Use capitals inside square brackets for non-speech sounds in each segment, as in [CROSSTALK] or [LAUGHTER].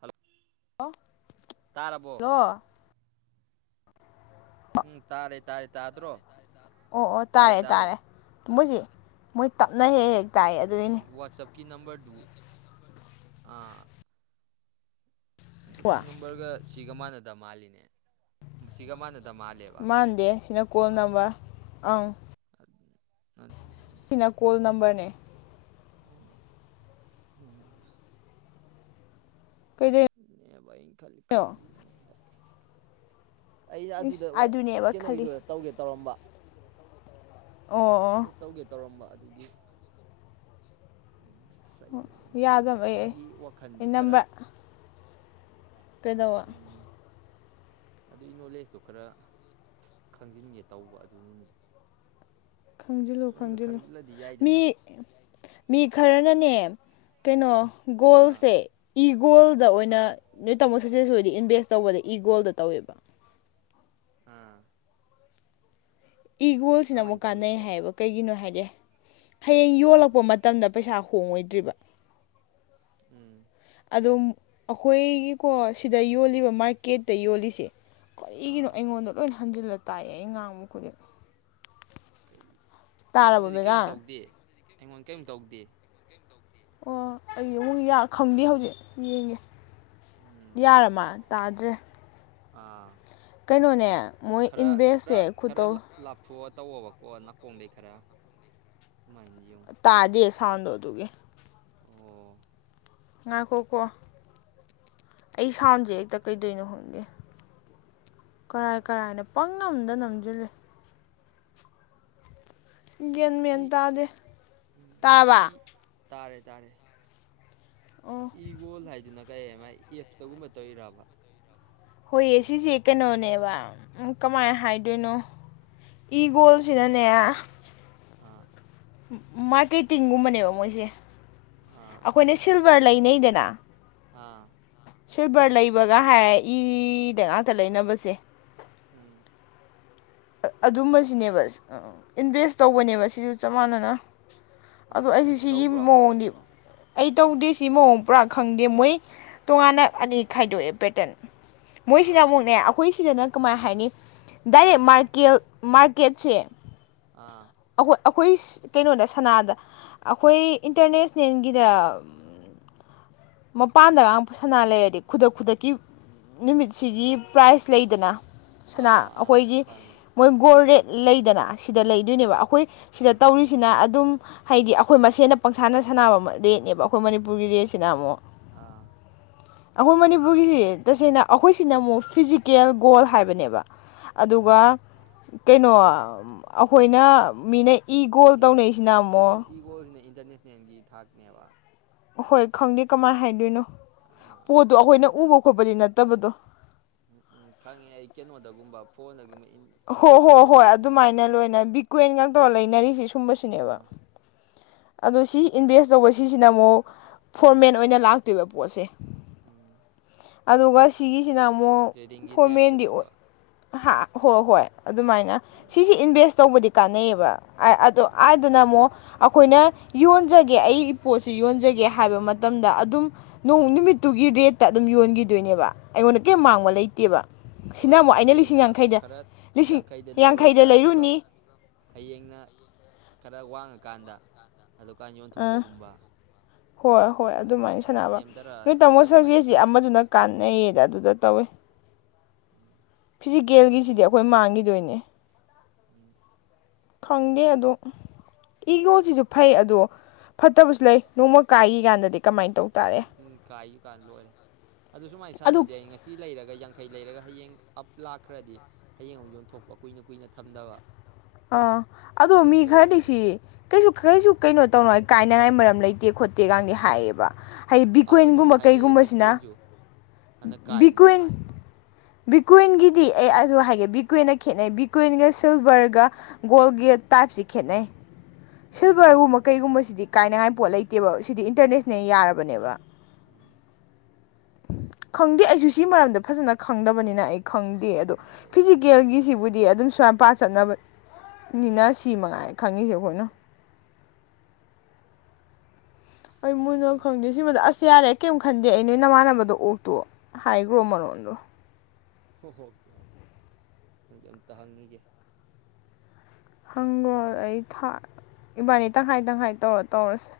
Hello [INAUDIBLE] ꯇꯥꯔꯕꯣ hello ꯎꯝ ꯇꯥꯔꯦ ꯇꯥꯔꯦꯇ ꯗ꯭ ꯔꯣ ꯑꯣ ꯑꯣ ꯇꯥꯔꯦ ꯇꯥꯔꯦ ꯃꯣꯏꯁꯤ ꯃꯣꯏ ꯇꯞꯅ ꯍꯦꯛ ꯍꯦ ꯇꯥꯏ ꯑꯗꯨꯅꯤ ꯀꯤ ꯅꯝꯕꯔꯗꯨ ꯑꯥ ꯋꯥ ꯅꯝꯕꯔ ꯒ ꯁꯤ ꯁꯤꯒꯃꯥꯟꯗ ꯃꯥꯂꯅꯦ ꯁꯤꯒꯃꯥꯟꯗ ꯃꯥꯟꯗꯦ ꯁꯤꯅ ꯀꯣꯜ ꯅꯝꯕꯔ ꯑꯪ ꯅ ꯁꯤꯅ ꯀꯣꯜ ꯅꯝꯕꯔꯅꯦ ꯎꯝ ꯀꯩꯗꯩꯅꯣ ꯅꯦꯕ ꯑꯩꯅ ꯈꯜ ꯈꯜꯂꯦꯕ ꯑꯩꯅ ꯏꯁ ꯑꯗꯨꯗ ꯋ ꯑꯗꯨꯅꯦꯕ ꯈꯜꯂꯤ ꯀꯩꯅꯣꯒꯤꯗꯨꯗ ꯇꯧꯒꯦ ꯇꯧꯔꯝꯕ ꯑꯣ ꯑꯣ ꯇꯧꯒꯦ ꯇꯧꯔꯝꯕ ꯒꯤ ꯑꯣ ꯌꯥꯗꯕꯩ ꯑꯩ ꯃꯥꯒꯤ ꯋꯥꯈꯜꯁꯦ ꯑꯩ ꯈꯔ ꯅꯝꯕꯔ ꯀꯩꯗꯧꯕ ꯑꯗꯨꯒꯤ ꯅꯣꯂꯦꯖꯇꯣ ꯈꯔ ꯈꯪꯖꯤꯟꯒꯦ ꯇꯧꯕ ꯑꯗꯨꯅꯅꯤ ꯈꯪꯖꯤꯜꯂꯣ ꯑꯗꯨ ꯈꯪꯖꯤꯜꯂꯣ ꯈꯪꯖꯤꯜꯂꯗꯤ ꯃꯤ ꯌꯥꯏꯗꯅ ꯃꯤ ꯈꯔꯅꯅꯦ ꯀꯩꯅꯣ ꯑꯥ ꯒꯣꯜꯁꯦ ꯏ ꯒꯣꯜꯗ ꯑꯣꯏꯅ ꯑꯥ ꯅꯣꯏ ꯇꯥꯃꯣ ꯁꯛꯁꯦꯁ ꯑꯣꯏꯗꯤ ꯏꯟꯚꯦꯁ ꯇꯧꯕꯗ ꯏꯒꯣꯜꯗ ꯇꯧꯋꯦꯕ꯫ ꯎꯝ ꯏꯒꯣꯜꯁꯤꯅ ꯑꯃꯨꯛ ꯀꯥꯟꯅꯩ ꯇꯧꯔꯤꯅꯣꯕ ꯍꯥꯏꯌꯦꯕ ꯀꯩꯒꯤꯅꯣ ꯍꯥꯏꯗꯤ ꯍꯌꯦꯡ ꯌꯣꯜꯂꯛꯄ ꯎꯝ ꯃꯇꯝꯗ ꯄꯩꯁꯥ ꯍꯣꯡꯉꯣꯏꯗ꯭ꯔꯤꯕ꯫ ꯎꯝ ꯑꯗꯨꯝ ꯑꯩꯈꯣꯏꯒꯤꯀꯣ ꯁꯤꯗ ꯌꯣꯜꯂꯤꯕ ꯃꯥꯔꯀꯦꯠꯇ ꯌꯣꯜꯂꯤꯁꯤ ꯑꯥ ꯀꯔꯤꯒꯤꯅꯣ ꯑꯩꯉꯣꯟꯗ ꯂꯣꯏꯅ ꯍꯟꯖꯤꯜꯂꯛ ꯇꯥꯛꯑꯦ ꯑꯩꯉꯥꯡꯕ ꯈꯨꯗꯤꯡ꯫ ꯀꯩ? ꯇꯥꯔꯕ ꯑꯩꯉꯣꯟꯗꯗꯤ ꯀꯦꯝ ꯃꯦꯒꯥꯝ ꯇꯧꯗꯦ ꯑꯩꯉꯣꯟ ꯀ꯭ꯌꯝ ꯇꯧꯗꯦ꯫ ꯑꯣ ꯑꯩ ꯑꯃꯨꯛ ꯌꯥ ꯈꯪꯗꯦ ꯍꯧꯖꯤꯛ ꯌꯦꯡꯒꯦ ꯎꯝ ꯌꯥꯔꯃꯥꯟ ꯇꯥꯗ꯭ꯔꯦ ꯑꯥ꯫ ꯀꯩꯅꯣꯅꯦ ꯃꯣꯏ ꯈꯔ ꯈꯔ ꯏꯟꯚꯦꯁꯁꯦ ꯈꯔ ꯈꯨꯇꯧ ꯂꯥꯞꯊꯣꯛꯑ ꯇꯧꯋꯣꯕꯀꯣ ꯅꯥꯀꯣꯡꯗꯩ ꯈꯔ ꯃꯥꯏꯅꯤꯌꯣꯡ ꯊꯥꯟꯗꯣ ꯑꯗꯨꯒꯤ ꯉꯥꯏꯈꯣꯀꯣ ꯑꯩ ꯁꯥꯎꯟꯖꯦ ꯍꯦꯛꯇ ꯀꯩꯗꯧꯏꯅꯣ ꯈꯪꯗꯦ ꯀꯔꯥꯏ -ꯀꯔꯥꯏꯅ ꯄꯪ ꯅꯝꯗ ꯅꯝꯖꯤꯜꯂꯦ ꯒ꯭ꯌꯥꯟ ꯃꯦꯟ ꯏ ꯇꯥꯗꯦ ꯇꯥꯔꯕ ꯏ ꯇꯥꯔꯦ -ꯇꯥꯔꯦ ꯑꯣ ꯏꯒꯣꯜ ꯍꯥꯏꯗꯨꯅ ꯀꯩ ꯃꯥꯥꯏ ꯑꯦꯐꯁꯇꯒꯨꯝꯕ ꯇꯧꯔꯤꯔꯕ ꯍꯣꯏꯌꯦ ꯁꯤꯁꯦ ꯀꯩꯅꯣꯅꯦꯕ ꯀꯃꯥꯏꯅ ꯍꯥꯏꯗꯣꯏꯅꯣ ꯏꯒꯣꯜꯁꯤꯅꯅꯦ ꯑꯥ꯫ ꯃ ꯃꯥꯔꯀꯦꯠꯇꯤꯡ ꯒꯨꯝꯕꯅꯦꯕ ꯃꯣꯏꯖꯦ ꯑꯥ ꯑꯈꯣꯏꯅ ꯁꯤꯜꯚꯔ ꯂꯩꯅꯩꯗꯅꯥ ꯑꯥ ꯁꯤꯜꯚꯔ ꯂꯩꯕꯒ ꯍꯥꯏꯔ ꯏ ꯗ ꯉꯥꯛꯇ ꯂꯩꯅꯕꯁꯦ ꯎꯝ꯫ ꯑꯗꯨꯝꯕꯁꯤꯅꯦꯕ ꯏꯟꯚꯦꯁ ꯇꯧꯕꯅꯦꯕ ꯁꯤꯁꯨ ꯆꯞ ꯃꯥꯟꯅꯅ ꯑꯥ ꯑꯗꯣ ꯑꯩꯖꯦ ꯅꯪꯁꯨ ꯁꯤꯒꯤ ꯇꯧꯕ꯭ꯔꯣ ꯃꯑꯣꯡ [UNINTELLIGIBLE] ꯑꯩ ꯇꯧꯗꯦ ꯁꯤ ꯃꯑꯣꯡ ꯄꯨꯔꯥ ꯈꯪꯗꯦ ꯃꯣꯏ ꯇꯣꯉꯥꯟꯅ ꯑꯅꯤ ꯈꯥꯏꯗꯣꯛꯑꯦ ꯄꯦꯇ꯭ꯔꯟ ꯃꯣꯏꯁꯤꯅ ꯑꯥ ꯑꯃꯨꯛꯅꯦ ꯑꯩꯈꯣꯏ ꯁꯤꯗꯅ ꯀꯃꯥꯏ ꯍꯥꯏꯅꯤ ꯗꯥꯏꯔꯦꯠ ꯃꯥꯠ ꯀꯦꯜ ꯃꯥꯔꯀꯦꯠꯁꯦ ꯑꯥ ꯍꯨꯏ꯭ꯁ ꯀꯩꯅꯣꯅꯦ ꯁꯅꯥꯗ ꯑꯩꯈꯣꯏ ꯏꯟꯇꯔꯅꯦꯁꯅꯦꯜꯒꯤꯗ ꯃꯄꯥꯟꯗ ꯉꯥꯡ ꯁꯅꯥ ꯂꯩꯔꯗꯤ ꯈꯨꯗꯛ-ꯈꯨꯗꯛꯀꯤ ꯅꯨꯃꯤꯠꯁꯤꯒꯤ ꯄ꯭ꯔꯥꯏꯖ ꯂꯩꯗꯅ ꯑꯥ ꯁꯅꯥ ꯑꯥ ꯑꯥ ꯑꯩꯈꯣꯏꯒꯤ ꯈꯪꯉꯦ ꯃꯣꯏ ꯎꯝ ꯒꯣꯔ ꯔꯦꯠ ꯂꯩꯗꯅ ꯁꯤꯗ ꯎꯝ ꯂꯩꯗꯣꯏꯅꯦꯕ ꯑꯩꯈꯣꯏ ꯁꯤꯗ ꯑꯥ ꯇꯧꯔꯤꯁꯤꯅ ꯑꯗꯨꯝ ꯍꯥꯏꯗꯤ ꯄꯪꯁꯥꯟꯅ ꯁꯥꯟꯅꯕ ꯃꯔꯦꯅꯦꯕ ꯃꯅꯤꯄꯨꯔꯒꯤ ꯁꯥꯟꯅꯕ ꯑꯩꯈꯣꯏ ꯃꯁꯦꯟꯅ ꯄꯪꯁꯥꯟꯗ ꯁꯥꯟꯅꯕ ꯔꯦꯠꯅꯦꯕ ꯑꯩꯈꯣꯏ ꯃꯅꯤꯄꯨꯔꯒꯤ ꯔꯦꯠꯁꯤꯅ ꯑꯃꯨꯛ ꯑꯥ ꯑꯩꯈꯣꯏ ꯃꯅꯤꯄꯨꯔꯒꯤꯁꯦ ꯇꯁꯦꯡꯅ ꯑꯩꯈꯣꯏꯁꯤꯅ ꯑꯃꯨꯛ ꯐꯤꯖꯤꯀꯦꯜ ꯒꯣꯜ ꯍꯥꯏꯕꯅꯦꯕ ꯎꯝ ꯑꯗꯨꯒ ꯀꯩꯅꯣ ꯑꯩꯈꯣꯏꯅ ꯃꯤꯅ ꯏ ꯒꯣꯜ ꯇꯧꯅꯩꯁꯤꯅ ꯑꯃꯨꯛ ꯏꯟꯇꯔꯅꯦꯁꯟꯅꯦꯜ ꯊꯥꯛꯅꯦꯕ ꯍꯣꯏ ꯈꯪꯗꯦ ꯀꯃꯥꯏꯅ ꯍꯥꯏꯗꯣꯏꯅꯣ ꯄꯣꯠꯇꯣ ꯑꯩꯈꯣꯏꯅ ꯎꯕ ꯈꯣꯠꯄꯗꯤ ꯅꯠꯇꯕꯗꯣ ꯎꯝ ꯎꯝ ꯈꯪꯉꯦ ꯑꯩ ꯀꯩꯅꯣꯗꯒꯨꯝꯕ ꯐꯣꯟꯗꯒꯤꯒꯨꯝꯕ ꯍꯣ ꯍꯣ ꯍꯣꯏ ꯑꯗꯨꯃꯥꯏꯅ ꯂꯣꯏꯅ ꯇ꯭ꯔꯦꯟꯒ ꯕꯤꯀ꯭ꯋ ꯗꯣ ꯇꯧꯔ ꯂꯩꯅꯔꯤꯁꯤ ꯂꯩꯅꯔꯤꯁꯤꯅ ꯑꯥ ꯁꯨꯝꯕꯁꯤꯅꯦꯕ ꯑꯗꯣ ꯁꯤ ꯏꯟꯚꯦꯁ ꯇꯧꯕ ꯁꯤꯁꯤꯅ ꯑꯃꯨꯛ ꯐꯣꯔꯃꯦꯟ ꯑꯣꯏꯅ ꯂꯥꯛꯇꯣꯏꯕ ꯄꯣꯠꯁꯦ ꯎꯝ ꯑꯗꯨꯒ ꯁꯤꯒꯤ ꯁꯤꯅ ꯑꯃꯨꯛ ꯇ꯭ꯔꯦꯗꯤꯡꯒꯤ ꯐꯣꯔꯃꯦꯟꯗꯤ ꯑꯣꯏ ꯇꯥꯏꯞꯇꯅꯦꯕ ꯍꯥ ꯍꯣꯏ ꯍꯣꯏ ꯑꯗꯨꯃꯥꯏꯅ ꯎꯝ ꯁꯤꯁꯤ ꯏꯟꯚꯦꯁ ꯇꯧꯕꯗꯤ ꯀꯥꯟꯅꯩꯌꯦꯕ ꯑꯩ ꯑꯗꯨ ꯎꯝ ꯍꯥꯏꯗꯅ ꯍꯥꯏꯗꯨꯅ ꯑꯃꯨꯛ ꯑꯩꯈꯣꯏꯅ ꯌꯣꯟꯖꯒꯦ ꯑꯩ ꯄꯣꯠꯁꯤ ꯌꯣꯟꯖꯒꯦ ꯍꯥꯏꯕ ꯃꯇꯝꯗ ꯑꯗꯨꯝ ꯅꯣꯡ ꯅꯨꯃꯤꯠꯇꯨꯒꯤ ꯔꯦꯠꯇ ꯑꯗꯨꯝ ꯌꯣꯟꯒꯤꯗꯣꯏꯅꯦꯕ ꯑꯩꯉꯣꯟꯗ ꯀꯔꯤꯝ ꯃꯥꯡꯕ ꯑꯥ ꯂꯩꯇꯦꯕ ꯁꯤꯅ ꯍꯣꯏ ꯑꯃꯨꯛ ꯉꯁꯤ ꯑꯩꯅ ꯂꯤꯁꯤꯡ ꯌꯥꯡꯈꯩꯗ ꯈꯔ ꯂꯤꯁꯤꯡ ꯌꯥꯡꯈꯩꯗ ꯂꯧꯔꯒ ꯑꯗꯨꯒ ꯂꯩꯔꯨꯅꯤ ꯍꯌꯦꯡꯅ ꯈꯔ ꯋꯥꯡꯉꯀꯥꯟꯗ ꯑꯗꯨꯀꯥꯟ ꯑ ꯌꯣꯟꯊꯣꯛꯄꯒꯨꯝꯕ ꯍꯣꯏ ꯍꯣꯏ ꯑꯗꯨꯃꯥꯏꯅ ꯇꯧꯕ ꯁꯥꯟꯅꯕ ꯅꯦꯝꯊꯔ ꯅꯣꯏ ꯇꯥꯃꯣ ꯑꯗꯨꯃꯥꯏꯅ ꯁꯁꯦꯁꯤ ꯁꯥꯟꯅ ꯑꯃꯗꯨꯅ ꯀꯥꯟꯅꯩꯌꯦꯅ ꯑꯗꯨꯗ ꯇꯧꯋꯦ ꯎꯝ ꯀꯃꯥꯏꯅ ꯐꯤꯖꯤꯀꯦꯜꯒꯤꯁꯤꯗꯤ ꯇꯧꯔꯤꯖꯥꯠꯅꯣ ꯑꯩꯈꯣꯏ ꯃꯥꯡꯈꯤꯗꯣꯏꯅꯦ ꯎꯝ ꯈꯪꯗꯦ ꯑꯗꯣ ꯏꯒꯣꯜꯁꯤꯁꯨ ꯐꯩ ꯑꯗꯣ ꯐꯠꯇꯕꯁꯨ ꯂꯩ ꯅꯣꯡꯃ ꯀꯥꯏꯈꯤ ꯀꯥꯟꯗꯗꯤ ꯀꯃꯥꯏꯅ ꯇꯧ ꯇꯥꯔꯦ ꯑꯗꯨꯝ ꯀꯥꯏ ꯀꯥꯟ ꯂꯣꯏꯔꯦ ꯑꯗꯨ ꯁꯨꯃꯥꯏꯅ ꯑꯗꯨ ꯁꯥꯟꯅꯕꯗꯤ ꯑꯩ ꯉꯁꯤ ꯂꯩꯔꯒ ꯌꯥꯡꯈꯩ ꯂꯩꯔꯒ ꯍꯌꯦꯡ ꯑꯞ ꯂꯥꯛꯈ꯭ꯔꯗꯤ ꯍꯌꯦꯡ ꯑꯃꯨꯛ ꯌꯣꯟꯊꯣꯛꯄ ꯀꯨꯏꯅ ꯀꯨꯏꯅ ꯊꯝꯗꯕ ꯑꯥ ꯑꯗꯣ ꯃꯤ ꯑꯗꯨꯒꯨꯝꯕ ꯈꯔꯗꯤ ꯑꯣꯏꯔꯗꯤ ꯁꯤ ꯀꯩꯁꯨ ꯎꯝ ꯀꯩꯁꯨ ꯀꯩꯅꯣ ꯇꯧꯅꯉꯥꯏ ꯀꯥꯏꯅꯉꯥꯏ ꯃꯔꯝ ꯂꯩꯇꯦ ꯈꯣꯠꯇꯦꯒꯗꯤ ꯍꯥꯏꯌꯦꯕ ꯍꯥꯏꯗꯤ ꯎꯝ ꯑꯗ ꯑꯗꯨꯗꯤ ꯕꯤꯠꯀꯣꯏꯟꯒꯨꯝꯕ ꯍꯥꯏꯅꯩ ꯀꯩꯒꯨꯝꯕꯁꯤꯅ ꯕꯤꯠꯀꯣꯏꯟꯁꯨ ꯍꯥꯟꯅ ꯕꯤꯀꯣꯏꯟ ꯀꯥꯏꯔꯤꯗꯨꯗꯤ ꯕꯤꯠꯀꯣꯏꯟꯒꯤꯗꯤ ꯑꯩ ꯑꯗꯨ ꯍꯥꯏꯒꯦ ꯕꯤꯠꯀꯣꯏꯟꯒ ꯈꯦꯠꯅꯩ ꯕꯤꯠꯀꯣꯏꯟꯒ ꯁꯤꯜꯚꯔꯒ ꯒꯣꯜꯒꯤ ꯇꯥꯏꯞꯁꯤ ꯈꯦꯠꯅꯩ ꯎꯝ ꯁꯤꯜꯚꯔꯒꯨꯝꯕ ꯀꯩꯒꯨꯝꯕꯁꯤꯗꯤ ꯁꯤꯗꯤ ꯀꯥꯏꯅꯉꯥꯏ ꯄꯣꯠ ꯂꯩꯇꯦꯕ ꯁꯤꯗꯤ ꯏꯟꯇꯔꯅꯦꯁꯅꯦꯜ ꯌꯥꯔꯕꯅꯦꯕ ꯎꯝ ꯈꯪꯗꯦ ꯑꯩꯁꯨ ꯁꯤ ꯃꯔꯝꯗ ꯐꯖꯅ ꯈꯪꯗꯕꯅꯤꯅ ꯑꯩ ꯈꯪꯗꯦ ꯑꯗꯣ ꯑꯩ ꯑꯗꯨꯏ ꯄꯣꯠꯇꯨ ꯐꯤꯖꯤꯀꯦꯜꯒꯤꯁꯤꯕꯨꯗꯤ ꯈꯔ ꯑꯗꯨꯝ ꯁꯨꯃꯥꯏꯅꯄꯥ ꯆꯠꯅꯕ ꯅꯤꯅ ꯁꯤ ꯃꯉꯥꯏ ꯈꯪꯉꯤꯁꯦ ꯑꯩꯈꯣꯏꯅ ꯎꯝ ꯑꯩꯣꯏ ꯃꯨꯅꯣ ꯈꯪꯗꯦ ꯑꯗꯨꯏꯗꯨꯃ ꯁꯤꯃꯗ ꯑꯁ ꯌꯥꯔꯦ ꯀꯩꯝ ꯈꯟꯗꯦ ꯑꯩ ꯅꯣꯏ ꯅꯃꯥꯟꯅꯕꯗꯣ ꯑꯣꯛꯇꯣ ꯍꯥꯏꯈ꯭ꯔꯣ ꯃꯔꯣꯟꯗꯣ ꯍꯣꯏ ꯍꯣꯏꯀꯦꯪꯖꯤ ꯑꯝꯇ ꯍꯪꯅꯤꯒꯦ ꯍꯪꯈ꯭ꯔꯣ ꯑꯩ ꯏꯕꯥꯅꯤ ꯇꯪꯈꯥꯏ ꯇꯪꯈꯥꯏ ꯇꯧꯔ ꯇꯧꯔꯁꯦ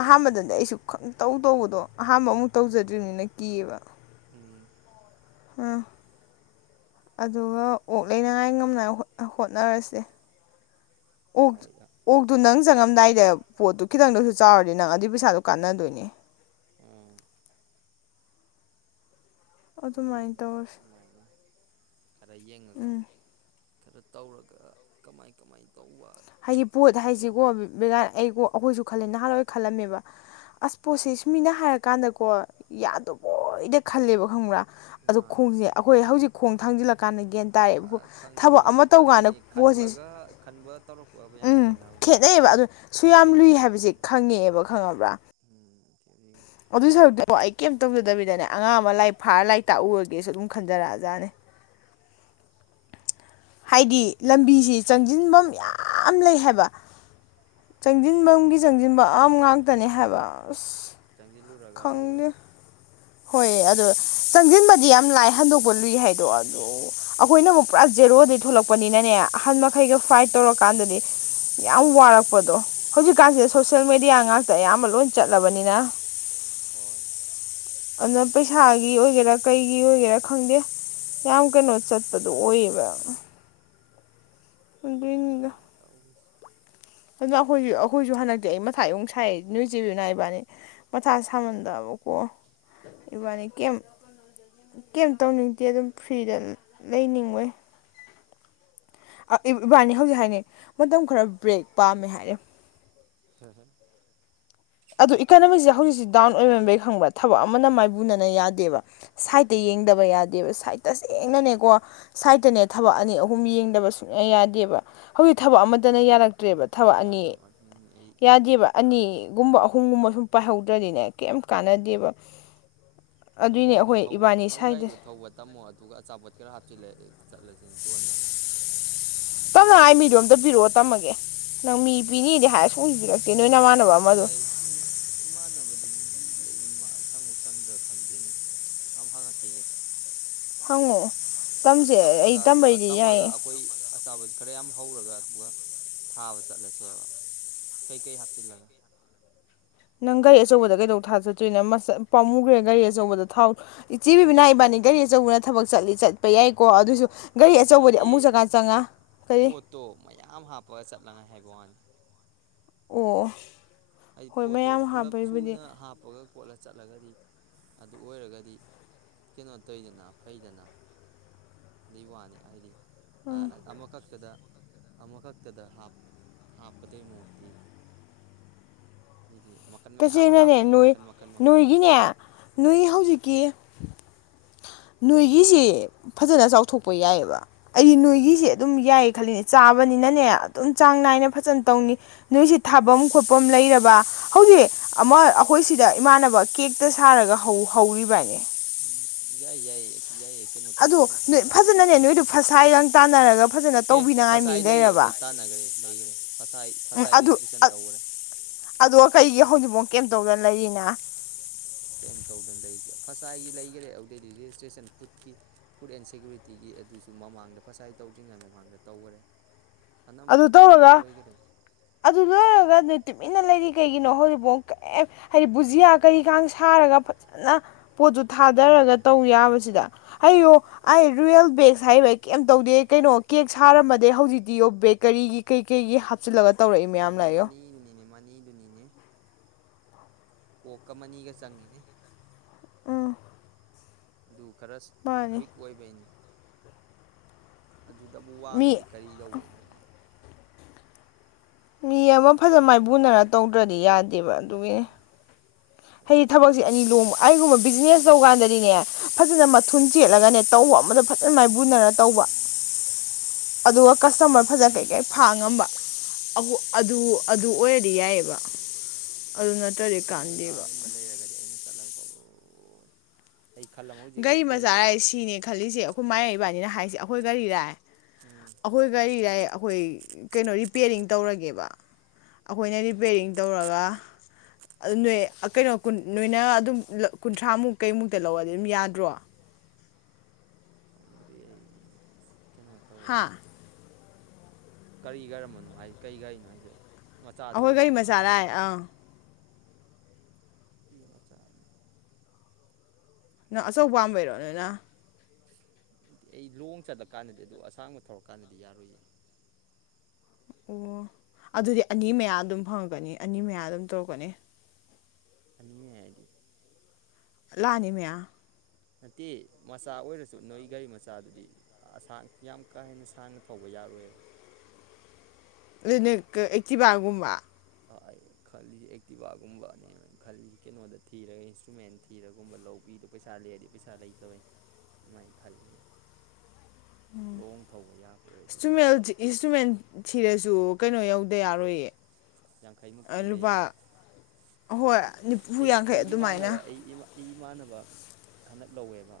ꯑꯍꯥꯥꯟꯕꯗꯗꯤ ꯑꯩꯁꯨ ꯈꯪꯇꯧ ꯇꯧꯕꯗꯣ ꯑꯍꯥꯟꯕ ꯑꯃꯨꯛ ꯇꯧꯖꯗ꯭ꯔꯤꯕꯅꯤꯅ ꯀꯤꯌꯦꯕ ꯎꯝ ꯎꯝ ꯑꯗꯨꯒ ꯑꯣꯛ ꯂꯩꯅꯉꯥꯏ ꯉꯝꯅꯉꯥꯏ ꯍꯣꯠꯅꯔꯁꯦ ꯑꯣꯛ ꯍꯣꯏ ꯑꯣꯛꯇꯣ ꯅꯪ ꯆꯪꯉꯝꯗꯥꯏꯗ ꯄꯣꯠꯇꯨ ꯈꯤꯇꯪꯗꯁꯨ ꯆꯥꯎꯔꯗꯤ ꯅꯪ ꯑꯗꯨꯏ ꯄꯩꯁꯥꯗꯨꯣ ꯀꯥꯟꯅꯗꯣꯏꯅꯦ ꯑꯥ ꯑꯗꯨꯗꯃꯥꯏꯗꯣ ꯈꯔꯌꯦꯉꯒ ꯈꯔ ꯇꯧꯔꯒ ꯀꯃꯥꯏ ꯀꯃꯥꯏ ꯇꯧꯕ ꯍꯥꯏꯗꯤ ꯄꯣꯠ ꯈꯪꯗꯦꯅꯦ ꯍꯥꯏꯁꯤꯀꯣ [INAUDIBLE] ꯑꯩꯣ ꯑꯩꯈꯣꯏꯁꯨ ꯈꯜꯂꯦ ꯅꯍꯥꯟꯋꯥꯏ ꯈꯜꯂꯝꯃꯦꯕ ꯑꯁ ꯄꯣꯠꯁꯦ ꯁꯨꯃꯤꯅ ꯍꯥꯏꯔꯀꯥꯟꯗꯀꯣ ꯌꯥꯗꯕꯣꯏꯗ ꯈꯜꯂꯦꯕ ꯈꯪꯕ꯭ꯔꯥ ꯑꯗꯨ ꯃꯥꯅꯤ ꯈꯣꯡꯁꯦ ꯑꯩꯈꯣꯏ ꯍꯧꯖꯤꯛ ꯈꯣꯡ ꯊꯥꯡꯖꯤꯜꯂꯛ ꯀꯥꯟꯅꯒꯅ ꯇꯥꯔꯦ ꯊꯕꯛ ꯈꯪꯉꯦ ꯑꯃ ꯇꯧꯀꯥꯟꯗ ꯑꯗꯨꯅꯤ ꯄꯣꯠꯁꯤ ꯈꯟꯕꯒ ꯈꯟꯕꯒ ꯇꯧꯔꯛꯄꯒ ꯌꯥꯝ ꯎꯝ ꯈꯦꯠꯅꯕꯅꯤ ꯈꯦꯅꯩꯌꯦꯕ ꯑꯗꯨꯣ ꯁꯨ ꯌꯥꯝ ꯐꯤꯖꯤꯀꯦꯜꯒ ꯂꯨꯏ ꯍꯥꯏꯕꯁꯦ ꯄ꯭ꯔꯦꯛꯇꯤꯀꯦꯜ ꯈꯪꯉꯦꯕ ꯈꯪꯉꯕ꯭ꯔꯥ ꯎꯝ ꯑꯗꯨ ꯑꯗꯨ ꯁꯔꯗ ꯀꯩꯝ ꯇꯧꯖꯗꯕꯤꯗꯅꯦ ꯑꯉꯥꯡ ꯑꯃ ꯂꯥꯏꯔꯤꯛ ꯐꯥꯔ ꯂꯥꯏꯔꯤꯛ ꯇꯥꯛꯎꯔꯒꯦꯁꯨ ꯑꯗꯨꯝ ꯈꯟꯖꯔꯛꯑꯖꯥꯠꯅꯦ ꯍꯥꯏꯗꯤ ꯂꯝꯕꯤꯁꯤ ꯆꯪꯁꯤꯟꯐꯝ ꯌꯥꯝ ꯂꯩ ꯍꯥꯏꯕ ꯎꯝ ꯆꯪꯁꯤꯟꯐꯝꯒꯤ ꯆꯪꯁꯤꯟꯐꯝ ꯑ ꯉꯥꯛꯇꯅꯦ ꯍꯥꯏꯕ ꯑꯁ ꯆꯪꯁꯤꯜꯂꯨꯔꯒ ꯇꯧꯕꯗꯣ ꯈꯪꯗꯦ ꯍꯣꯏ ꯑꯗꯣ ꯆꯪꯁꯤꯟꯕꯗꯤ ꯌꯥꯝ ꯂꯥꯛꯑ ꯍꯟꯗꯣꯛꯄ ꯂꯨꯏ ꯍꯥꯏꯗꯣ ꯑꯗ ꯎꯝ ꯑꯩꯈꯣꯏꯅꯕꯨꯄ꯭ꯔꯥꯁꯖꯦꯔꯣ ꯊꯣꯛꯂꯛꯄꯅꯤꯅꯅꯦ ꯑꯍꯥꯟꯕ ꯃꯈꯩꯒ ꯐꯥꯏꯠ ꯎꯝ ꯇꯧꯔꯀꯥꯟꯗꯗꯤ ꯌꯥꯝ ꯋꯥꯔꯛꯄꯗꯣ ꯍꯧꯖꯤꯛꯀꯥꯟꯁꯤꯗ ꯁꯣꯁꯦꯜ ꯑꯥ ꯃꯦꯗꯤꯌꯥ ꯉꯥꯛꯇ ꯑꯌꯥꯝꯕ ꯂꯣꯏꯅ ꯆꯠꯂꯕꯅꯤꯅ ꯍꯣꯏ ꯑꯗꯨꯅ ꯄꯩꯁꯥꯒꯤ ꯑꯣꯏꯒꯦꯔꯥ ꯀꯩꯒꯤ ꯑꯣꯏꯒꯦꯔꯥ ꯈꯪꯗꯦ ꯌꯥꯝ ꯀꯩꯅꯣ ꯆꯠꯄꯗꯣ ꯑꯣꯏꯌꯦꯕ ꯑꯗꯨꯏꯅꯤꯗ ꯅꯤ ꯇꯎꯔꯤꯁ ꯑꯗꯨꯅ ꯑꯩꯈꯣꯏꯁꯨ ꯑꯩꯈꯣꯏꯁꯨ ꯍꯟꯗꯛꯇꯤ ꯑꯩ ꯃꯊꯥ ꯌꯨꯛ ꯁꯥꯏ ꯅꯣꯏ ꯆꯦꯕꯤꯅ ꯏꯕꯥꯅꯤ ꯃꯊꯥ ꯁꯥꯃꯟꯗꯕꯀꯣ ꯏꯕꯥꯅꯤ ꯀꯩ ꯀꯩ ꯇꯧꯅꯤꯡꯗꯦ ꯑꯗꯨꯝ ꯐ꯭ꯔꯤꯗ ꯂꯩꯅꯤꯡꯉꯣꯏ ꯏꯕꯥꯅꯤ ꯍꯧꯖꯤꯛ ꯍꯥꯏꯅꯤ ꯃꯇꯝ ꯈꯔ ꯕ꯭ꯔꯦꯛ ꯄꯥꯝꯃꯦ ꯍꯥꯏꯔꯦ ꯍꯝ ꯍꯝ ꯑꯗꯣ ꯏꯀꯅꯣꯃꯤꯛꯁꯦ ꯍꯧꯖꯤꯛꯁꯦ ꯗꯥꯎꯟ ꯑꯣꯏꯔꯝꯕꯩ ꯈꯪꯕ꯭ꯔ ꯊꯕꯛ ꯑꯃꯅ ꯃꯥꯏꯕꯨꯅꯅ ꯌꯥꯗꯦꯕ ꯁꯥꯏꯗꯠꯇ ꯌꯦꯡꯗꯕ ꯌꯥꯗꯦꯕ ꯎꯝ ꯁꯥꯏꯗꯠꯇꯁꯦꯡꯅꯅꯦꯀꯣ ꯁꯥꯏꯠꯇꯅꯦ ꯊꯕꯛ ꯑꯅꯤ ꯑꯍꯨꯝ ꯌꯦꯡꯗꯕ ꯁꯨꯛꯌꯥ ꯌꯥꯗꯦꯕ ꯍꯧꯖꯤꯛ ꯊꯕꯛ ꯑꯃꯇꯅ ꯌꯥꯔꯛꯇ ꯅꯠꯇ꯭ꯔꯦꯕ ꯑꯃꯠꯇꯅ ꯊꯕꯛ ꯑꯅꯤ ꯌꯥꯗꯕ ꯑꯗꯨꯅꯤ ꯑꯩ ꯌꯥꯗꯦꯕ ꯑꯅꯤ ꯕ ꯑꯍꯨꯝꯒꯨꯝꯕ ꯁꯨꯝ ꯄꯥꯏꯍꯧꯗ꯭ꯔꯗꯤꯅꯦ ꯀꯩ ꯀꯥꯟꯅꯗꯦꯕ ꯅꯣꯏ ꯑꯗꯨꯏꯅꯦ ꯒꯥꯔꯤꯗꯨ ꯑꯩꯈꯣꯏ ꯏꯕꯥꯅꯤ ꯅꯣꯏ ꯁꯥꯏꯗ ꯒꯥꯔꯤꯗꯨ ꯊꯧꯕ ꯇꯝꯃꯣ ꯑꯗꯨꯒ ꯑꯆꯥꯄꯣꯠ ꯈꯔ ꯍꯥꯞꯆꯤꯜꯂ ꯆꯠꯂꯁꯤ ꯁꯤꯡ ꯌꯣꯟꯕ ꯇꯞꯅ ꯑꯩ ꯃꯤꯗꯣꯝꯇ ꯄꯤꯔꯛꯑꯣ ꯇꯝꯃꯒꯦ ꯅꯪ ꯃꯤ ꯄꯤꯅꯤꯗꯤ ꯍꯥꯏꯔ ꯁꯕꯤꯔꯁꯤꯦ ꯇꯝꯅ ꯏꯃꯥꯟꯅꯕꯗꯨꯕꯨ ꯗꯤ ꯂꯩꯕꯅꯤ ꯃꯥ ꯆꯪꯉꯨ ꯆꯪꯗ꯭ꯔꯥ ꯈꯪꯗꯦꯅꯦ ꯑ ꯍꯥꯡꯉꯛꯈꯤꯒꯦ ꯐꯉꯣ ꯇꯝꯃꯒ ꯑꯗꯨ ꯇꯝꯃꯒ ꯌꯥꯏꯌꯦ ꯑꯩꯈꯣꯏ ꯑꯆꯥꯕꯁꯨ ꯈꯔ ꯌꯥꯝ ꯍꯧꯔꯒ ꯑꯗꯨꯒ ꯊꯥꯕ ꯆꯠꯂꯁꯦꯕ ꯀꯩꯀꯩ ꯍꯥꯞꯆꯤꯜꯂꯒ ꯅꯪ ꯒꯥꯔꯤ ꯑꯆꯧꯕꯗ ꯀꯩꯗꯧ ꯊꯥ ꯆꯠꯇꯣꯏꯣ ꯃ ꯄꯥꯃꯨꯈ꯭ꯔꯦ ꯒꯥꯔꯤ ꯑꯆꯧꯕꯗ ꯊꯥꯎ ꯏꯆꯦꯕꯤ ꯕꯤꯅꯥ ꯏꯕꯥꯅꯤ ꯒꯥꯔꯤ ꯑꯆꯧꯕꯅ ꯊꯕꯛ ꯆꯠꯂꯤ ꯆꯠꯄ ꯌꯥꯏꯀꯣ ꯑꯗꯨꯏꯁꯨ ꯒꯥꯔꯤ ꯑꯆꯧꯕꯗꯤ ꯅꯠꯇꯦ ꯑꯃꯨꯛ ꯆꯪꯉꯥ ꯆꯪꯉꯥ ꯀꯔꯤ ꯄꯣꯠꯇꯣ ꯃꯌꯥꯝ ꯍꯥꯞꯄꯒ ꯆꯠꯂꯉꯥꯏ ꯍꯥꯏꯕ ꯟ ꯑꯣ ꯍꯥꯏꯗꯤ ꯍꯣꯏ ꯄꯣꯠꯇꯣ ꯃꯌꯥꯝ ꯄꯨꯜꯂꯞ ꯍꯥꯞꯄꯩꯕꯨꯗꯤ ꯁꯨꯅ ꯍꯥꯞꯄꯒ ꯄꯣꯠꯂ ꯆꯠꯂꯒꯗꯤ ꯑꯗꯨ ꯑꯣꯏꯔꯒꯗꯤ ꯀꯩꯅꯣ ꯇꯧꯗꯅ ꯐꯩꯗꯅ ꯑꯗꯨ ꯋꯥꯅꯤ ꯑꯩꯗꯤ ꯑꯃ ꯀꯞ ꯀꯗ ꯑꯃꯈꯛꯇꯗ ꯍꯥꯞꯀꯗꯣꯏ ꯃꯨꯠꯇꯤ ꯇꯁꯦꯡꯅꯅꯦ ꯅꯣꯏ ꯃꯈꯟ ꯃꯈꯟ ꯃꯈꯟ ꯅꯣꯏꯒꯤꯅꯦ ꯅꯣꯏ ꯍꯧꯖꯤꯛꯀꯤ ꯅꯣꯏꯒꯤꯁꯦ ꯐꯖꯅ ꯆꯥꯎꯊꯣꯛꯄ ꯌꯥꯏꯑꯕ ꯑꯩ ꯅꯣꯏꯒꯤꯁꯦ ꯑꯗꯨꯝ ꯌꯥꯏꯌꯦ ꯈꯜꯂꯤꯅꯦ ꯆꯥꯕꯅꯤꯅꯅꯦ ꯑꯗꯨꯝ ꯆꯥꯡ ꯅꯥꯏꯅ ꯐꯖꯅ ꯇꯧꯅꯤ ꯅꯣꯏꯁꯤ ꯊꯥꯐꯝ ꯈꯣꯠꯐꯝ ꯂꯩꯔꯕ ꯍꯧꯖꯤꯛ ꯑꯃ ꯑꯩꯈꯣꯏ ꯁꯤꯗ ꯏꯃꯥꯟꯅꯕ ꯀꯦꯛꯇ ꯁꯥꯔꯒ ꯍꯧꯔꯤꯕꯅꯦ ꯎꯝ ꯌꯥꯏ ꯌꯥꯏ ꯌꯥꯏ ꯀꯩꯅꯣ ꯑꯗꯣ ꯇꯧꯗꯣꯏꯅꯤ ꯅꯣꯏ ꯐꯖꯅ ꯐꯣꯀꯁ ꯐꯖꯅꯅꯦ ꯅꯣꯏꯗꯣ ꯄꯤꯗꯣꯏꯅꯤ ꯐꯁꯥꯏꯒ ꯇꯥꯟꯅꯔꯒ ꯐꯖꯅ ꯀꯦ ꯇꯧꯕꯤꯅꯉꯥꯏ ꯐꯁꯥꯏ ꯃꯤ ꯂꯩꯌꯦ ꯑꯩꯈꯣꯏ ꯂꯩꯔꯕ ꯇꯥꯟꯅꯈ꯭ꯔꯦ ꯂꯩꯈ꯭ꯔꯦ ꯐꯁꯥꯏ ꯎꯝ ꯐꯁꯥꯏ ꯔꯦꯖꯤꯁꯇ꯭ꯔꯦꯁꯟ ꯇꯧꯈ꯭ꯔꯦ ꯑꯗꯨ ꯑ ꯀꯩꯒꯤ ꯍꯧꯖꯤꯛꯐꯥꯎ ꯀꯩꯝꯇꯧꯗꯅ ꯂꯩꯔꯤꯅ ꯀꯩꯝ ꯇꯧꯗꯅ ꯂꯩꯔꯤꯁꯦ ꯐꯁꯥꯏꯒꯤ ꯂꯩꯈꯔꯦ ꯑꯗꯨꯗꯩꯗꯤ ꯔꯦꯖꯤꯁꯇ꯭ꯔꯦꯁꯟ ꯐꯨꯗꯀꯤ ꯐꯨꯗ ꯑꯦꯟ ꯁꯦꯀꯨꯔꯤꯇꯤꯒꯤ ꯑꯗꯨꯁꯨ ꯃꯃꯥꯡꯗ ꯐꯁꯥꯏ ꯇꯧꯗ꯭ꯔꯤꯉꯩ ꯃꯃꯥꯡꯗ ꯇꯧꯈꯔꯦ ꯑꯅꯝ ꯑꯗꯨ ꯄꯨꯂꯞ ꯂꯣꯏ ꯇꯧꯔꯒ ꯂꯣꯏꯈꯔꯦ ꯑꯗꯨ ꯂꯣꯏꯔꯒ ꯇꯨꯃꯤꯟꯅ ꯂꯩꯔꯤ ꯀꯩꯒꯤꯅꯣ ꯍꯧꯖꯤꯛꯐꯥꯎ ꯀꯩ ꯍꯥꯏꯗꯤ ꯕꯨꯖꯤꯌꯥ ꯀꯔꯤꯀ ꯁꯥꯔꯒ ꯐꯖꯅ ꯄꯣꯠꯇꯨ ꯊꯥꯗꯔꯒ ꯇꯧ ꯌꯥꯕꯁꯤꯗ ꯍꯥꯏꯌꯣ ꯑꯩ ꯔꯨꯌꯦꯜ ꯕꯦꯦꯛꯁ ꯍꯥꯏꯕ ꯀꯩꯝ ꯇꯧꯗꯦ ꯀꯩꯅꯣ ꯀꯦꯛ ꯁꯥꯔꯝꯃꯗꯦ ꯍꯧꯖꯤꯛꯇꯤꯌꯣ ꯕꯦꯒ ꯀꯔꯤꯒꯤ ꯀꯩ ꯀꯩꯒꯤ ꯍꯥꯞꯆꯤꯜꯂꯒ ꯇꯧꯔꯛꯏ ꯃꯌꯥꯝ ꯂꯥꯛꯑꯦ ꯌꯣ ꯃꯅꯤꯔꯤꯅꯤꯅꯦ ꯃꯥ ꯀꯣꯛꯀ ꯑꯅꯤꯒ ꯆꯪꯉꯤꯅꯦ ꯎꯝ ꯗꯨ ꯈꯔ ꯃꯥꯅꯤ ꯋꯤꯛ ꯑꯣꯏꯕꯩꯅꯤ ꯑꯗꯨꯗꯕꯨ ꯃꯤ ꯋꯥꯡꯉꯗꯤ ꯀꯔꯤ ꯇꯅꯣꯅꯦ ꯃꯤ ꯑꯃ ꯐꯖꯅ ꯑꯩ ꯇꯝ ꯃꯥꯏꯕꯨꯅꯔ ꯇꯧꯗ꯭ꯔꯗꯤ ꯌꯥꯗꯦꯕ ꯎꯝ ꯑꯗꯨꯒꯤꯅꯤ ꯎꯝ ꯍꯥꯏꯗꯤ ꯑꯗꯨꯅꯤ ꯊꯕꯛꯁꯦ ꯑꯅꯤ ꯂꯣꯝ ꯑꯩꯒꯨꯝꯕ ꯕꯤꯖꯤꯅꯦꯁ ꯇꯧ ꯀꯥꯟꯗꯗꯤꯅꯦ ꯐꯖꯅ ꯎꯝ ꯃꯊꯨꯟ ꯆꯦꯠꯂꯒꯅꯦ ꯇꯧꯕ ꯑꯃꯗ ꯐꯖꯅ ꯃꯥꯏꯕꯨꯟꯅꯔ ꯇꯧꯕ ꯑꯗꯨꯒ ꯀꯁꯇꯃꯔ ꯐꯖꯅ ꯀꯩꯀꯩ ꯐꯥ ꯉꯝꯕ ꯑꯗꯨ ꯑꯗꯨ ꯑꯣꯏꯔꯗꯤ ꯌꯥꯏꯑꯦꯕ ꯑꯗꯨ ꯅꯠꯇꯔ꯭ꯗꯤ ꯎꯝ ꯒꯥꯔꯤ ꯀꯥꯟꯗꯦ ꯃꯆꯥ ꯑꯃꯒꯨꯝꯕ ꯂꯩꯔꯒꯗꯤ ꯑꯩꯅ ꯆꯠ ꯈꯜꯂꯝꯃ ꯍꯧꯖꯤꯛ ꯒꯥꯔꯤ ꯑꯩ ꯃꯆꯥ ꯍꯥꯏ ꯁꯤꯅꯦ ꯈꯜꯂꯤꯁꯦ ꯑꯩꯈꯣꯏ ꯃꯥ ꯏꯕꯥꯅꯤꯅ ꯍꯥꯏꯁꯤ ꯑꯩꯈꯣꯏ ꯒꯥꯔꯤꯔ ꯎꯝ ꯑꯩꯈꯣꯏ ꯒꯥꯔꯤꯔꯌꯦ ꯑꯩꯈꯣꯏ ꯀꯩꯅꯣ ꯔꯤꯄꯦꯔꯤꯡ ꯇꯧꯔꯒꯦꯕ ꯑꯩꯈꯣꯏꯅ ꯔꯤꯄꯦꯔꯤꯡ ꯇꯧꯔꯒ ꯑꯗꯨ ꯅꯣꯏ ꯀꯩꯅꯣ ꯅꯣꯏꯅ ꯑꯗꯨꯝ ꯀꯨꯟꯊ꯭ꯔꯥꯃꯨꯛ ꯀꯩꯃꯨꯛꯇ ꯂꯧꯔꯗꯤ ꯑꯗꯨꯝ ꯌꯥꯗ꯭ꯔꯣ [INAUDIBLE] ꯀꯩꯅꯣ ꯍꯥ ꯇꯧꯔꯒ ꯀꯔꯤ ꯀꯔꯝꯕꯅꯣ ꯍꯥꯏꯁꯦ ꯀꯔꯤ ꯒꯥꯔꯤꯅꯣ ꯍꯥꯏꯁꯦ ꯑꯩꯈꯣꯏ ꯃꯆꯥꯗꯨꯔꯣ ꯒꯥꯔꯤ ꯃꯆꯥꯔꯥꯏ ꯑꯥꯡ ꯀꯤ ꯃꯆꯥꯅꯤ ꯅꯪ ꯑꯆꯧ ꯄꯥꯝꯕꯩꯔꯣ ꯅꯣꯏꯅ ꯑꯩ ꯂꯨꯍꯣꯡ ꯆꯠꯂ ꯀꯥꯟꯗꯗꯤ ꯑꯗꯨ ꯑꯁꯥꯡꯕ ꯊꯧꯔꯀꯥꯟꯗꯗꯤ ꯌꯥꯔꯣꯏꯌꯦ ꯑꯣ ꯑꯗꯨꯗꯤ ꯑꯅꯤ ꯃꯌꯥ ꯑꯗꯨꯝ ꯐꯪꯉꯛꯀꯅꯤ ꯑꯅꯤ ꯃꯌꯥ ꯑꯗꯨꯝ ꯇꯧꯔꯛꯀꯅꯤ ꯑꯅꯤ ꯃꯌꯥ ꯍꯥꯏꯗꯤ ꯂꯥꯛ ꯑꯅꯤ ꯃꯌꯥ ꯅꯠꯇꯦ ꯃꯆꯥ ꯑꯣꯏꯔꯁꯨ ꯅꯣꯏ ꯒꯥꯔꯤ ꯃꯆꯥꯗꯨꯗꯤ ꯑꯁꯥꯡ ꯌꯥꯝ ꯀꯥ ꯍꯦꯟꯅ ꯁꯥꯡꯅ ꯊꯧꯕ ꯌꯥꯔꯣꯏꯕ ꯑꯗꯨꯅ ꯀꯩ ꯑꯦꯛꯇꯤꯚꯥꯒꯨꯝꯕ ꯑꯩ ꯈꯜꯂꯤꯁꯦ ꯑꯦꯛꯇꯤꯚꯒꯨꯝꯕꯅꯦ ꯈꯜꯂꯤꯁꯦ ꯀꯩꯅꯣꯗ ꯊꯤꯔꯒ ꯏꯟꯁꯇ꯭ꯔꯨꯃꯦꯟ ꯊꯤꯔꯒꯨꯝꯕ ꯂꯧꯕꯤꯗꯣ ꯄꯩꯁꯥ ꯂꯩꯔꯗꯤ ꯄꯩꯁꯥ ꯂꯩꯇꯕꯩ ꯑꯗꯨꯃꯥꯏꯅ ꯈꯜꯂꯤꯅꯦ ꯑꯣꯏꯔꯗꯤ ꯏꯁꯇꯨꯃꯦꯜꯖꯤꯒꯤ ꯏꯟꯇ꯭ꯔꯨꯃꯦꯟ ꯊꯤꯔꯁꯨ ꯀꯩꯅꯣ ꯌꯧꯗ ꯌꯥꯔꯣꯏꯌꯦ ꯌꯥꯡꯈꯩꯃꯨꯛ ꯄꯤꯗ ꯂꯨꯄꯥ ꯌꯥꯗꯦ ꯍꯣꯏ ꯅꯤꯐꯨ ꯑꯩ ꯌꯥꯡꯈꯩ ꯑꯩ ꯑꯗꯨꯃꯥꯏꯅ ꯏꯃꯥꯟꯅꯕ ꯑꯩ ꯏꯃꯥꯟꯅꯕ ꯍꯟꯗꯛ ꯂꯧꯋꯦꯕ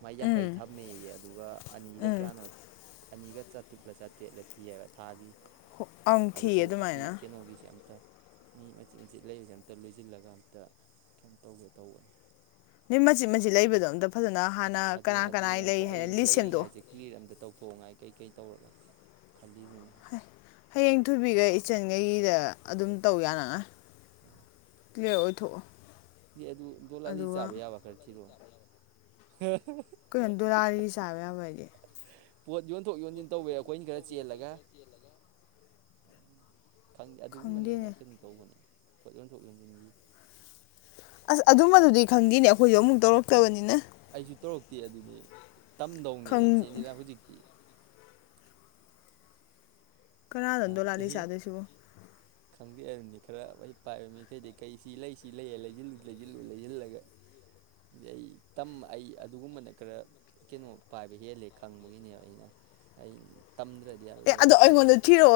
ꯃꯥꯏ ꯌꯥꯡꯈꯩ ꯎꯝ ꯊꯝꯃꯦꯌꯦ ꯑꯗꯨꯒ ꯑꯅꯤꯒ ꯎꯝ ꯀꯌꯥꯅꯣ ꯑꯅꯤꯒ ꯆꯥꯇ꯭ꯔꯨꯛꯂ ꯆꯥꯇ꯭ꯔꯦꯠꯂ ꯊꯤꯑꯪꯪꯩꯕ ꯊꯥꯒꯤ ꯑꯪ ꯊꯤꯌꯦ ꯑꯗꯨꯃꯥꯏꯅ ꯎ ꯃꯆꯦꯠ ꯃꯆꯦꯠ ꯂꯩꯕꯁꯦ ꯑꯝꯇ ꯂꯣꯏꯁꯤꯜꯂꯒ ꯗ ꯀꯩꯝ ꯇꯧꯒꯦ ꯇꯧꯕꯅꯤ ꯃꯆꯤꯠ ꯃꯆꯤꯠ ꯂꯩꯕꯗꯣ ꯑꯝꯇ ꯐꯖꯅ ꯍꯥꯟꯅ ꯑꯗꯨꯅꯤ ꯀꯅꯥ ꯑꯗꯨꯅꯤ ꯀꯅꯥꯏ ꯑꯝꯇ ꯂꯩ ꯍꯥꯏꯅ ꯑꯩꯅ ꯂꯤꯁ ꯁꯦꯝꯗꯣꯛꯑꯣ ꯂꯩꯔꯤꯉꯥꯏꯁꯦ ꯀ꯭ꯂꯤꯔ ꯑꯝꯇ ꯇꯧꯊꯣꯛꯉꯥꯏ ꯀꯩꯀꯩ ꯇꯧꯔꯒ ꯈꯜꯂꯤꯁꯤꯅꯤ ꯍꯌꯦꯡ ꯊꯣꯏꯕꯤꯒ ꯆꯦꯟꯈꯩꯗ ꯑꯗꯨꯝ ꯇꯧ ꯌꯥꯅꯉꯥꯏ [UNINTELLIGIBLE] ꯂꯑꯣ ꯊ ꯁꯤ ꯑꯗꯨ ꯗꯣꯂꯥꯂꯤ ꯆꯥꯕ ꯌꯥꯕ ꯈꯔ ꯊꯤꯔꯣ ꯍꯝ ꯀꯩꯅꯣ ꯗꯣꯂꯥꯔꯤ ꯁꯥꯕ ꯌꯥꯕ ꯑꯗꯤ ꯄꯣ ꯌꯖꯤꯣꯟ ꯌꯊꯣꯛ ꯌꯣꯟꯁꯤꯟ ꯇꯧꯋꯦ ꯑꯩꯈꯣꯏꯅ ꯈꯔ ꯆꯦꯜꯂꯒ ꯈꯪꯗꯦ ꯈꯪꯗꯦꯅꯦ ꯑꯗꯨꯒꯨꯝꯕꯅꯦꯅ ꯀꯩꯅꯣꯝ ꯇꯧꯕꯅꯦ ꯄꯣꯠ ꯌꯣꯟꯊꯣꯛꯅꯤꯡꯅꯤꯡꯏ ꯑꯁ ꯑꯗꯨꯝꯕꯗꯨꯗꯤ ꯈꯪꯗꯦꯅꯦ ꯑꯩꯈꯣꯏꯁꯨ ꯑꯃꯨꯛ ꯇꯧꯔꯛꯇꯕꯅꯤꯅ ꯑꯩꯁꯨ ꯇꯧꯔꯛꯇꯦ ꯑꯗꯨꯗꯤ ꯇꯝꯗꯧꯅꯦ ꯈꯪ ꯆꯦꯟꯁꯤꯔ ꯍꯧꯖꯤꯛꯇꯤ ꯀꯅꯥ ꯙꯟꯗꯣ ꯂꯥꯂꯤ ꯑꯦꯍꯦ ꯁꯥꯗꯦꯁꯨꯨ ꯈꯪꯗꯦ ꯑꯗꯨꯅꯤ ꯈꯔ ꯍ ꯄꯥꯏꯕ ꯃꯤꯈꯩꯗꯤ ꯀꯩ ꯁꯤ ꯂꯩ ꯁꯤ ꯂꯩ ꯂꯩꯁꯤꯜꯂꯨ ꯂꯩꯁꯤꯜꯂꯨ ꯂꯩꯁꯤꯜꯂꯒ ꯑꯩ ꯇ ꯑꯩ ꯑꯗꯨꯒꯨꯝꯕꯅ ꯈꯔ ꯀꯩꯅꯣ ꯄꯥꯏꯕ ꯍꯦꯜꯂꯦ ꯈꯪꯕꯒꯤꯅꯦꯕ ꯑꯩꯅ ꯑꯩ ꯇꯝꯗ꯭ꯔꯗꯤ ꯑꯦ ꯑꯗꯣ ꯌꯥꯔꯣꯏꯗꯧꯔꯤ ꯑꯩꯉꯣꯟꯗ ꯈꯜꯂꯤꯁꯦ ꯊꯤꯔꯛꯑꯣ